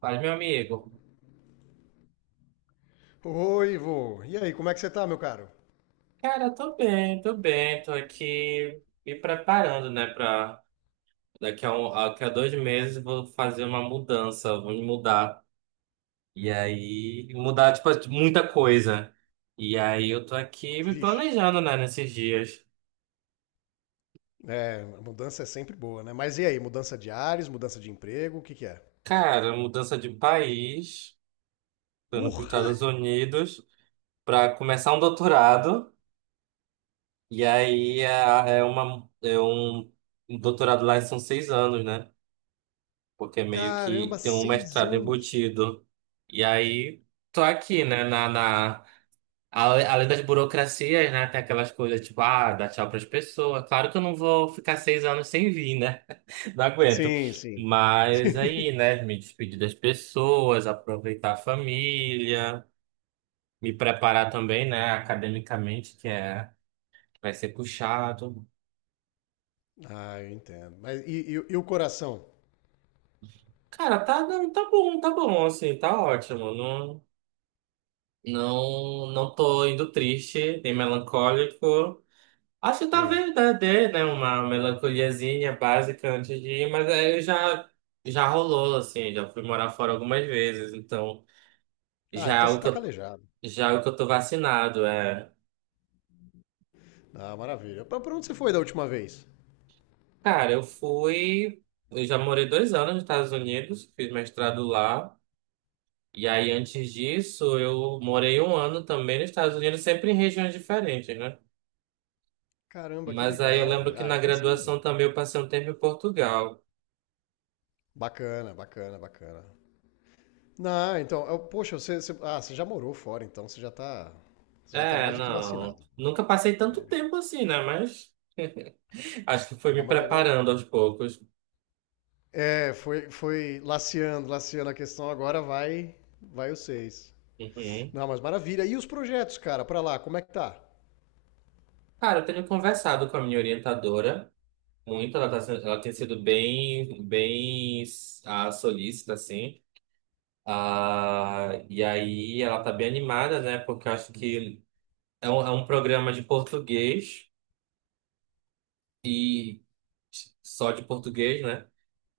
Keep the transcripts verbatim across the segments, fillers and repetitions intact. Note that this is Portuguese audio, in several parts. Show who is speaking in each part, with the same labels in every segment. Speaker 1: Fala, meu amigo.
Speaker 2: Oi, Ivo. E aí, como é que você tá, meu caro?
Speaker 1: Cara, tô bem, tô bem. Tô aqui me preparando, né, pra daqui a, um, daqui a dois meses vou fazer uma mudança, vou me mudar. E aí, mudar, tipo, muita coisa. E aí eu tô aqui me
Speaker 2: Vixe.
Speaker 1: planejando, né, nesses dias.
Speaker 2: É, a mudança é sempre boa, né? Mas e aí, mudança de ares, mudança de emprego, o que que é?
Speaker 1: Cara, mudança de país, tô indo pros
Speaker 2: Porra!
Speaker 1: Estados Unidos pra começar um doutorado. E aí é, é uma, é um um doutorado lá são seis anos, né? Porque meio
Speaker 2: Caramba,
Speaker 1: que tem um
Speaker 2: seis
Speaker 1: mestrado
Speaker 2: anos!
Speaker 1: embutido. E aí, tô aqui, né, na, na... ale- além das burocracias, né, tem aquelas coisas tipo, ah, dar tchau pras pessoas. Claro que eu não vou ficar seis anos sem vir, né? Não aguento.
Speaker 2: Sim, sim.
Speaker 1: Mas aí, né, me despedir das pessoas, aproveitar a família, me preparar também, né, academicamente, que é... vai ser puxado.
Speaker 2: Ah, eu entendo. Mas e, e- e o coração?
Speaker 1: Cara, tá, não, tá bom, tá bom, assim, tá ótimo. Não, não, não tô indo triste, nem melancólico. Acho que
Speaker 2: Sim.
Speaker 1: talvez dê, dê, né, uma melancoliazinha básica antes de ir, mas aí já, já rolou, assim, já fui morar fora algumas vezes, então
Speaker 2: Ah,
Speaker 1: já é
Speaker 2: então você
Speaker 1: algo que
Speaker 2: tá
Speaker 1: eu,
Speaker 2: calejado.
Speaker 1: já é algo que eu tô vacinado, é.
Speaker 2: Ah, maravilha. Pra, pra onde você foi da última vez?
Speaker 1: Cara, eu fui, eu já morei dois anos nos Estados Unidos, fiz mestrado lá, e aí antes disso eu morei um ano também nos Estados Unidos, sempre em regiões diferentes, né?
Speaker 2: Caramba, que
Speaker 1: Mas aí eu
Speaker 2: legal,
Speaker 1: lembro
Speaker 2: velho.
Speaker 1: que
Speaker 2: Ah,
Speaker 1: na
Speaker 2: então sim.
Speaker 1: graduação também eu passei um tempo em Portugal.
Speaker 2: Bacana, bacana, bacana. Não, então, eu- poxa, você, você- ah, você já morou fora, então você já tá, você já tá
Speaker 1: É,
Speaker 2: mais do que
Speaker 1: não.
Speaker 2: vacinado.
Speaker 1: Nunca passei tanto
Speaker 2: É,
Speaker 1: tempo assim, né? Mas acho que foi
Speaker 2: Ah,
Speaker 1: me
Speaker 2: mas agora.
Speaker 1: preparando aos poucos.
Speaker 2: É, foi, foi, laceando, laceando a questão, agora vai, vai o seis.
Speaker 1: Uhum.
Speaker 2: Não, mas maravilha. E os projetos, cara, pra lá, como é que tá?
Speaker 1: Cara, eu tenho conversado com a minha orientadora muito. Ela, tá, sendo- ela tem sido bem, bem ah, solícita, assim. Ah, e aí ela tá bem animada, né? Porque eu acho que é um, é um programa de português e só de português, né?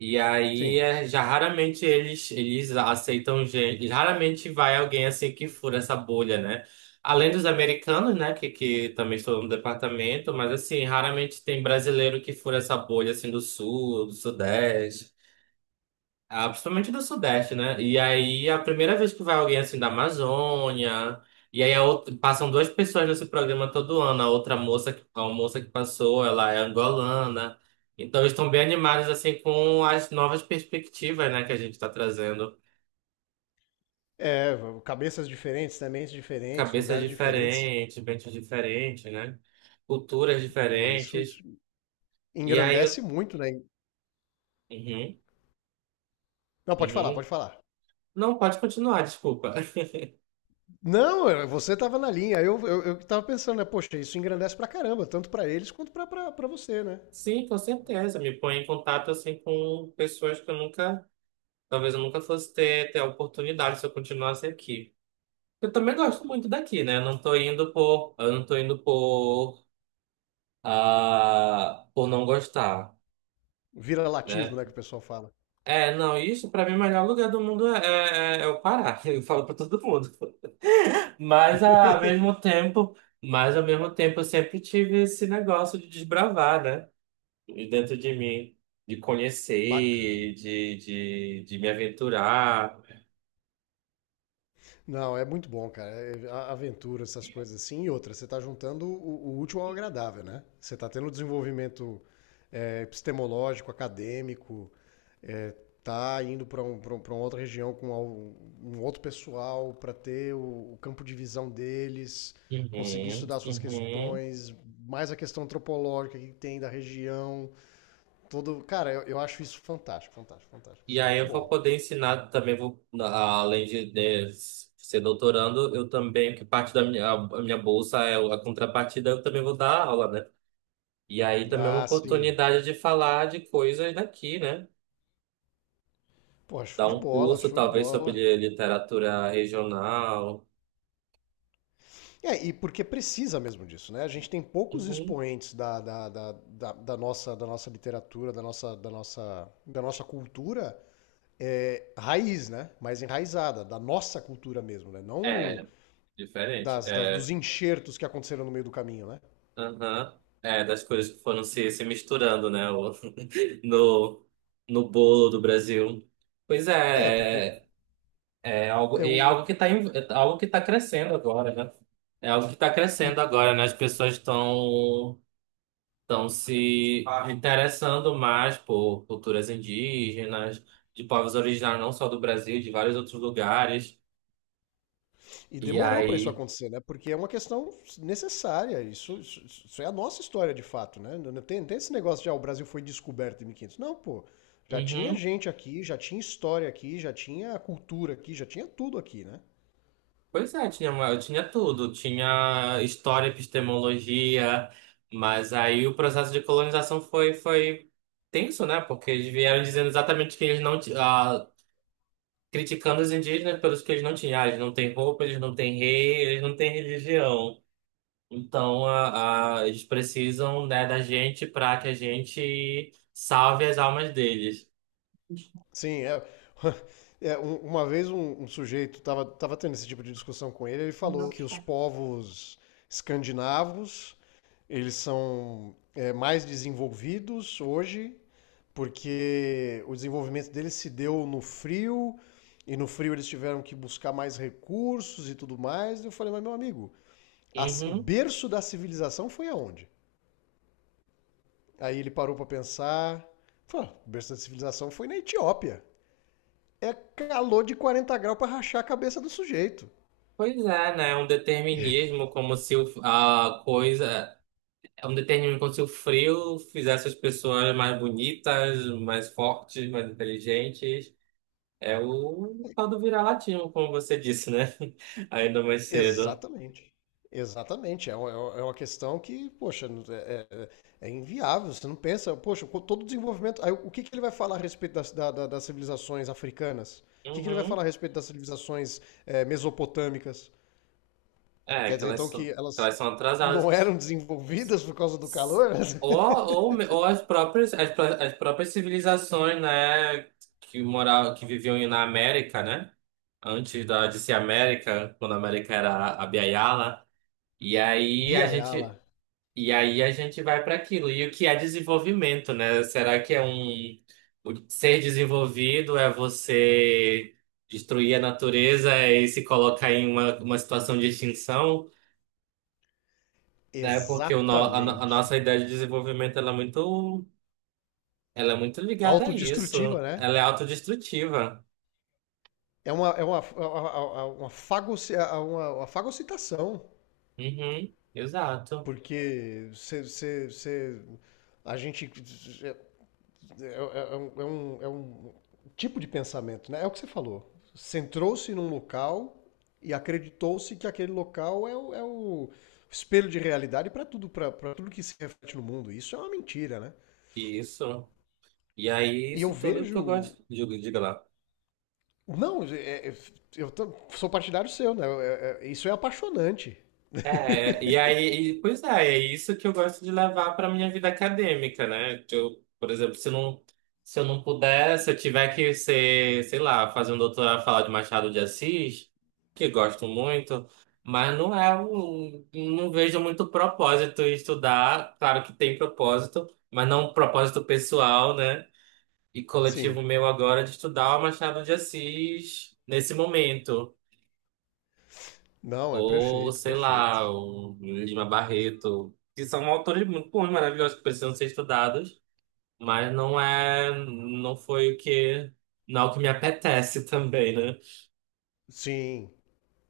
Speaker 1: E aí,
Speaker 2: Sim.
Speaker 1: é, já raramente eles, eles aceitam gente. Raramente vai alguém assim que fura essa bolha, né? Além dos americanos, né? Que, que também estão no departamento, mas assim, raramente tem brasileiro que fura essa bolha assim do sul, do sudeste. Ah, principalmente do Sudeste, né? E aí, a primeira vez que vai alguém assim da Amazônia, e aí a outra- passam duas pessoas nesse programa todo ano. A outra moça, que- a moça que passou, ela é angolana. Então, eles estão bem animados assim com as novas perspectivas, né, que a gente está trazendo.
Speaker 2: É, cabeças diferentes, sementes diferentes,
Speaker 1: Cabeças
Speaker 2: lugares diferentes.
Speaker 1: diferentes, mentes diferentes, né? Culturas
Speaker 2: Pô, isso isso
Speaker 1: diferentes. E aí,
Speaker 2: engrandece
Speaker 1: eu...
Speaker 2: muito, né?
Speaker 1: uhum,
Speaker 2: Não, pode falar,
Speaker 1: uhum.
Speaker 2: pode falar.
Speaker 1: Não, pode continuar, desculpa.
Speaker 2: Não, eu- Você tava na linha. Eu, eu, eu tava pensando, né? Poxa, isso engrandece pra caramba, tanto pra eles quanto pra, pra, pra você, né?
Speaker 1: Sim, com certeza. Me põe em contato assim com pessoas. Que eu nunca Talvez eu nunca fosse ter, ter a oportunidade se eu continuasse aqui. Eu também gosto muito daqui, né? Eu não tô indo por, eu não tô indo por, ah, por não gostar,
Speaker 2: Vira latismo,
Speaker 1: né?
Speaker 2: né, que o pessoal fala.
Speaker 1: É, não, isso pra mim o melhor lugar do mundo é, é, é o Pará. Eu falo pra todo mundo. Mas ah, ao mesmo tempo, mas ao mesmo tempo eu sempre tive esse negócio de desbravar, né? De Dentro de mim, de
Speaker 2: Bacana.
Speaker 1: conhecer, de, de, de me aventurar.
Speaker 2: Não, é muito bom, cara. É é, a- Aventura, essas coisas assim. E outra, você está juntando o, o útil ao agradável, né? Você está tendo um desenvolvimento, é, epistemológico, acadêmico, é, tá indo para um, pra um- pra uma outra região com al- um outro pessoal para ter o, o campo de visão deles, conseguir
Speaker 1: Uhum,
Speaker 2: estudar suas
Speaker 1: uhum.
Speaker 2: questões, mais a questão antropológica que tem da região. Todo, cara, eu, eu acho isso fantástico, fantástico, fantástico.
Speaker 1: E
Speaker 2: Isso é
Speaker 1: aí
Speaker 2: muito
Speaker 1: eu vou
Speaker 2: bom.
Speaker 1: poder ensinar também, vou, na- além de, né, ser doutorando, eu também, que parte da minha, a minha bolsa é a contrapartida, eu também vou dar aula, né? E aí também é uma
Speaker 2: Ah, sim.
Speaker 1: oportunidade de falar de coisas daqui, né?
Speaker 2: Pô,
Speaker 1: Dar
Speaker 2: show de
Speaker 1: um
Speaker 2: bola,
Speaker 1: curso,
Speaker 2: show de
Speaker 1: talvez,
Speaker 2: bola.
Speaker 1: sobre literatura regional.
Speaker 2: É, e porque precisa mesmo disso, né? A gente tem poucos
Speaker 1: Uhum.
Speaker 2: expoentes da, da, da, da, da nossa, da nossa literatura, da nossa, da nossa, da nossa cultura, é, raiz, né? Mais enraizada, da nossa cultura mesmo, né? Não
Speaker 1: É, diferente.
Speaker 2: das, das- dos
Speaker 1: É,
Speaker 2: enxertos que aconteceram no meio do caminho, né?
Speaker 1: aham. É, das coisas que foram se, se misturando, né? o- No, no bolo do Brasil. Pois
Speaker 2: É, porque
Speaker 1: é. É algo,
Speaker 2: é
Speaker 1: e é
Speaker 2: o.
Speaker 1: algo que está algo que tá crescendo agora, né? É algo que está
Speaker 2: E,
Speaker 1: crescendo agora, né? As pessoas estão estão se interessando mais por culturas indígenas, de povos originários não só do Brasil, de vários outros lugares.
Speaker 2: E
Speaker 1: E
Speaker 2: demorou para isso
Speaker 1: aí,
Speaker 2: acontecer, né? Porque é uma questão necessária. Isso, isso, isso é a nossa história de fato, né? Não não tem, não tem esse negócio de ah, o Brasil foi descoberto em mil e quinhentos. Não, pô. Já tinha
Speaker 1: uhum,
Speaker 2: gente aqui, já tinha história aqui, já tinha cultura aqui, já tinha tudo aqui, né?
Speaker 1: pois é, tinha, uma- tinha tudo, tinha história, epistemologia, mas aí o processo de colonização foi foi tenso, né? Porque eles vieram dizendo exatamente que eles não criticando os indígenas pelos que eles não tinham. Ah, eles não têm roupa, eles não têm rei, eles não têm religião. Então, a, a- eles precisam, né, da gente para que a gente salve as almas deles.
Speaker 2: Sim, é. É, um- uma vez um, um sujeito tava, tava tendo esse tipo de discussão com ele, ele falou
Speaker 1: Não.
Speaker 2: que os povos escandinavos, eles são, é, mais desenvolvidos hoje, porque o desenvolvimento deles se deu no frio, e no frio eles tiveram que buscar mais recursos e tudo mais. E eu falei, mas meu amigo, a- o
Speaker 1: Uhum.
Speaker 2: berço da civilização foi aonde? Aí ele parou pra pensar, falou, "Ah, o berço da civilização foi na Etiópia, é calor de quarenta graus para rachar a cabeça do sujeito.
Speaker 1: Pois é, né? É um determinismo como se o- a coisa. É um determinismo como se o frio fizesse as pessoas mais bonitas, mais fortes, mais inteligentes. É o tal do vira-latismo, como você disse, né? Ainda mais cedo.
Speaker 2: Exatamente. Exatamente. É uma, é uma questão que, poxa, é, é- é inviável. Você não pensa, poxa, com todo o desenvolvimento. Aí, o que, que ele vai falar a respeito das, da- da- das civilizações africanas? O que, que ele vai
Speaker 1: Uhum.
Speaker 2: falar a respeito das civilizações, é, mesopotâmicas?
Speaker 1: É,
Speaker 2: Quer
Speaker 1: que
Speaker 2: dizer,
Speaker 1: elas
Speaker 2: então, que
Speaker 1: são, que
Speaker 2: elas
Speaker 1: elas são
Speaker 2: não
Speaker 1: atrasadas.
Speaker 2: eram desenvolvidas por causa do calor?
Speaker 1: Ou, ou, me- ou as próprias, as, pró- as próprias civilizações, né, que moravam, que viviam na América, né? Antes da, de ser América, quando a América era a Biayala. E aí a
Speaker 2: Biayala.
Speaker 1: gente, e aí a gente vai para aquilo. E o que é desenvolvimento, né? Será que é um o ser desenvolvido é você destruir a natureza e se colocar em uma, uma situação de extinção? É porque o no- a, no- a nossa
Speaker 2: Exatamente.
Speaker 1: ideia de desenvolvimento ela é muito, ela é muito ligada a isso.
Speaker 2: Autodestrutiva, né?
Speaker 1: Ela é autodestrutiva.
Speaker 2: É uma, é uma, é uma, é uma, fagoci- é uma, uma fagocitação,
Speaker 1: Uhum, exato.
Speaker 2: porque você, você, você- a gente, é, é- é é um, é um- é um tipo de pensamento, né? É o que você falou. Centrou-se num local e acreditou-se que aquele local é o, é o espelho de realidade para tudo, para tudo que se reflete no mundo. Isso é uma mentira, né?
Speaker 1: Isso. E aí,
Speaker 2: E eu
Speaker 1: isso tudo que eu
Speaker 2: vejo.
Speaker 1: gosto. Diga diga lá.
Speaker 2: Não, é- é- eu tam- sou partidário seu, né? É- é- isso é apaixonante.
Speaker 1: É, e aí, e- pois é, é isso que eu gosto de levar para minha vida acadêmica, né? Que eu, por exemplo, se não, se eu não puder, se eu tiver que ser, sei lá, fazer um doutorado, falar de Machado de Assis, que gosto muito, mas não é um, não vejo muito propósito em estudar. Claro que tem propósito, mas não um propósito pessoal, né? E
Speaker 2: Sim.
Speaker 1: coletivo meu agora de estudar o Machado de Assis nesse momento.
Speaker 2: Não, é
Speaker 1: Ou,
Speaker 2: perfeito,
Speaker 1: sei
Speaker 2: perfeito.
Speaker 1: lá, o Lima Barreto, que são autores muito bons, maravilhosos, que precisam ser estudados, mas não é, não foi o que, não é o que me apetece também, né?
Speaker 2: Sim,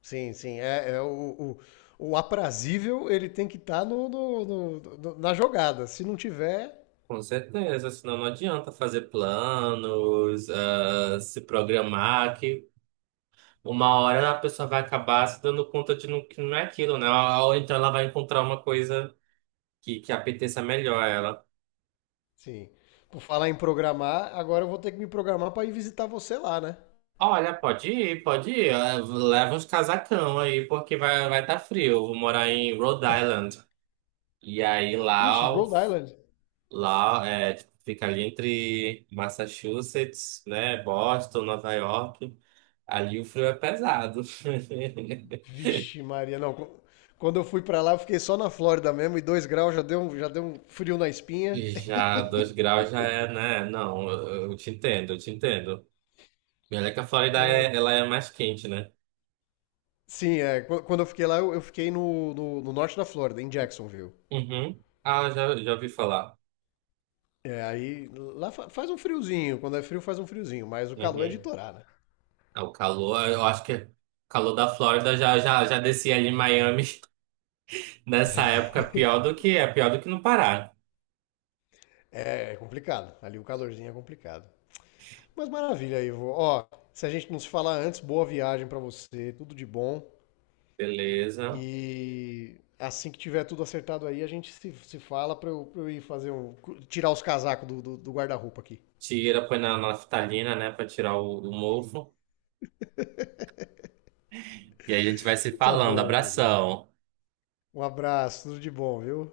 Speaker 2: sim, sim. É, é o, o, o aprazível, ele tem que estar no, no- no- no- na jogada. Se não tiver,
Speaker 1: Com certeza, senão não adianta fazer planos, ah, se programar, que uma hora a pessoa vai acabar se dando conta de não, que não é aquilo, né? Ou então ela vai encontrar uma coisa que, que apeteça melhor a ela.
Speaker 2: sim. Por falar em programar, agora eu vou ter que me programar para ir visitar você lá, né?
Speaker 1: Olha, pode ir, pode ir. Eh, Leva uns casacão aí, porque vai vai tá frio. Eu vou morar em Rhode Island. E aí
Speaker 2: Ixi,
Speaker 1: lá, o-
Speaker 2: Rhode Island.
Speaker 1: lá é, tipo, fica ali entre Massachusetts, né? Boston, Nova York. Ali o frio é pesado.
Speaker 2: Vixe, Maria, não. qu- Quando eu fui para lá, eu fiquei só na Flórida mesmo e dois graus já deu, um- já deu um frio na espinha.
Speaker 1: E já dois graus já é, né? Não, eu, eu te entendo, eu te entendo. E olha que a Flórida é, ela é mais quente, né?
Speaker 2: Sim, é. qu- Quando eu fiquei lá, eu eu fiquei no, no, no norte da Flórida, em Jacksonville.
Speaker 1: Uhum. Ah, já, já ouvi falar.
Speaker 2: É, aí lá fa- faz um friozinho, quando é frio faz um friozinho, mas o calor é de
Speaker 1: Uhum.
Speaker 2: torar, né?
Speaker 1: Ah, o calor, eu acho que o calor da Flórida já, já, já descia ali em Miami nessa época, é pior do que é, pior do que no Pará.
Speaker 2: É, é complicado, ali o calorzinho é complicado. Mas maravilha, Ivo. Ó, se a gente não se falar antes, boa viagem pra você, tudo de bom.
Speaker 1: Beleza.
Speaker 2: E assim que tiver tudo acertado aí, a gente se, se fala pra eu, pra eu ir fazer um. Tirar os casacos do, do do guarda-roupa aqui.
Speaker 1: Tira, põe na naftalina, né, pra tirar o, o mofo. E aí a gente vai se
Speaker 2: Tá
Speaker 1: falando.
Speaker 2: bom, meu querido.
Speaker 1: Abração.
Speaker 2: Um abraço, tudo de bom, viu?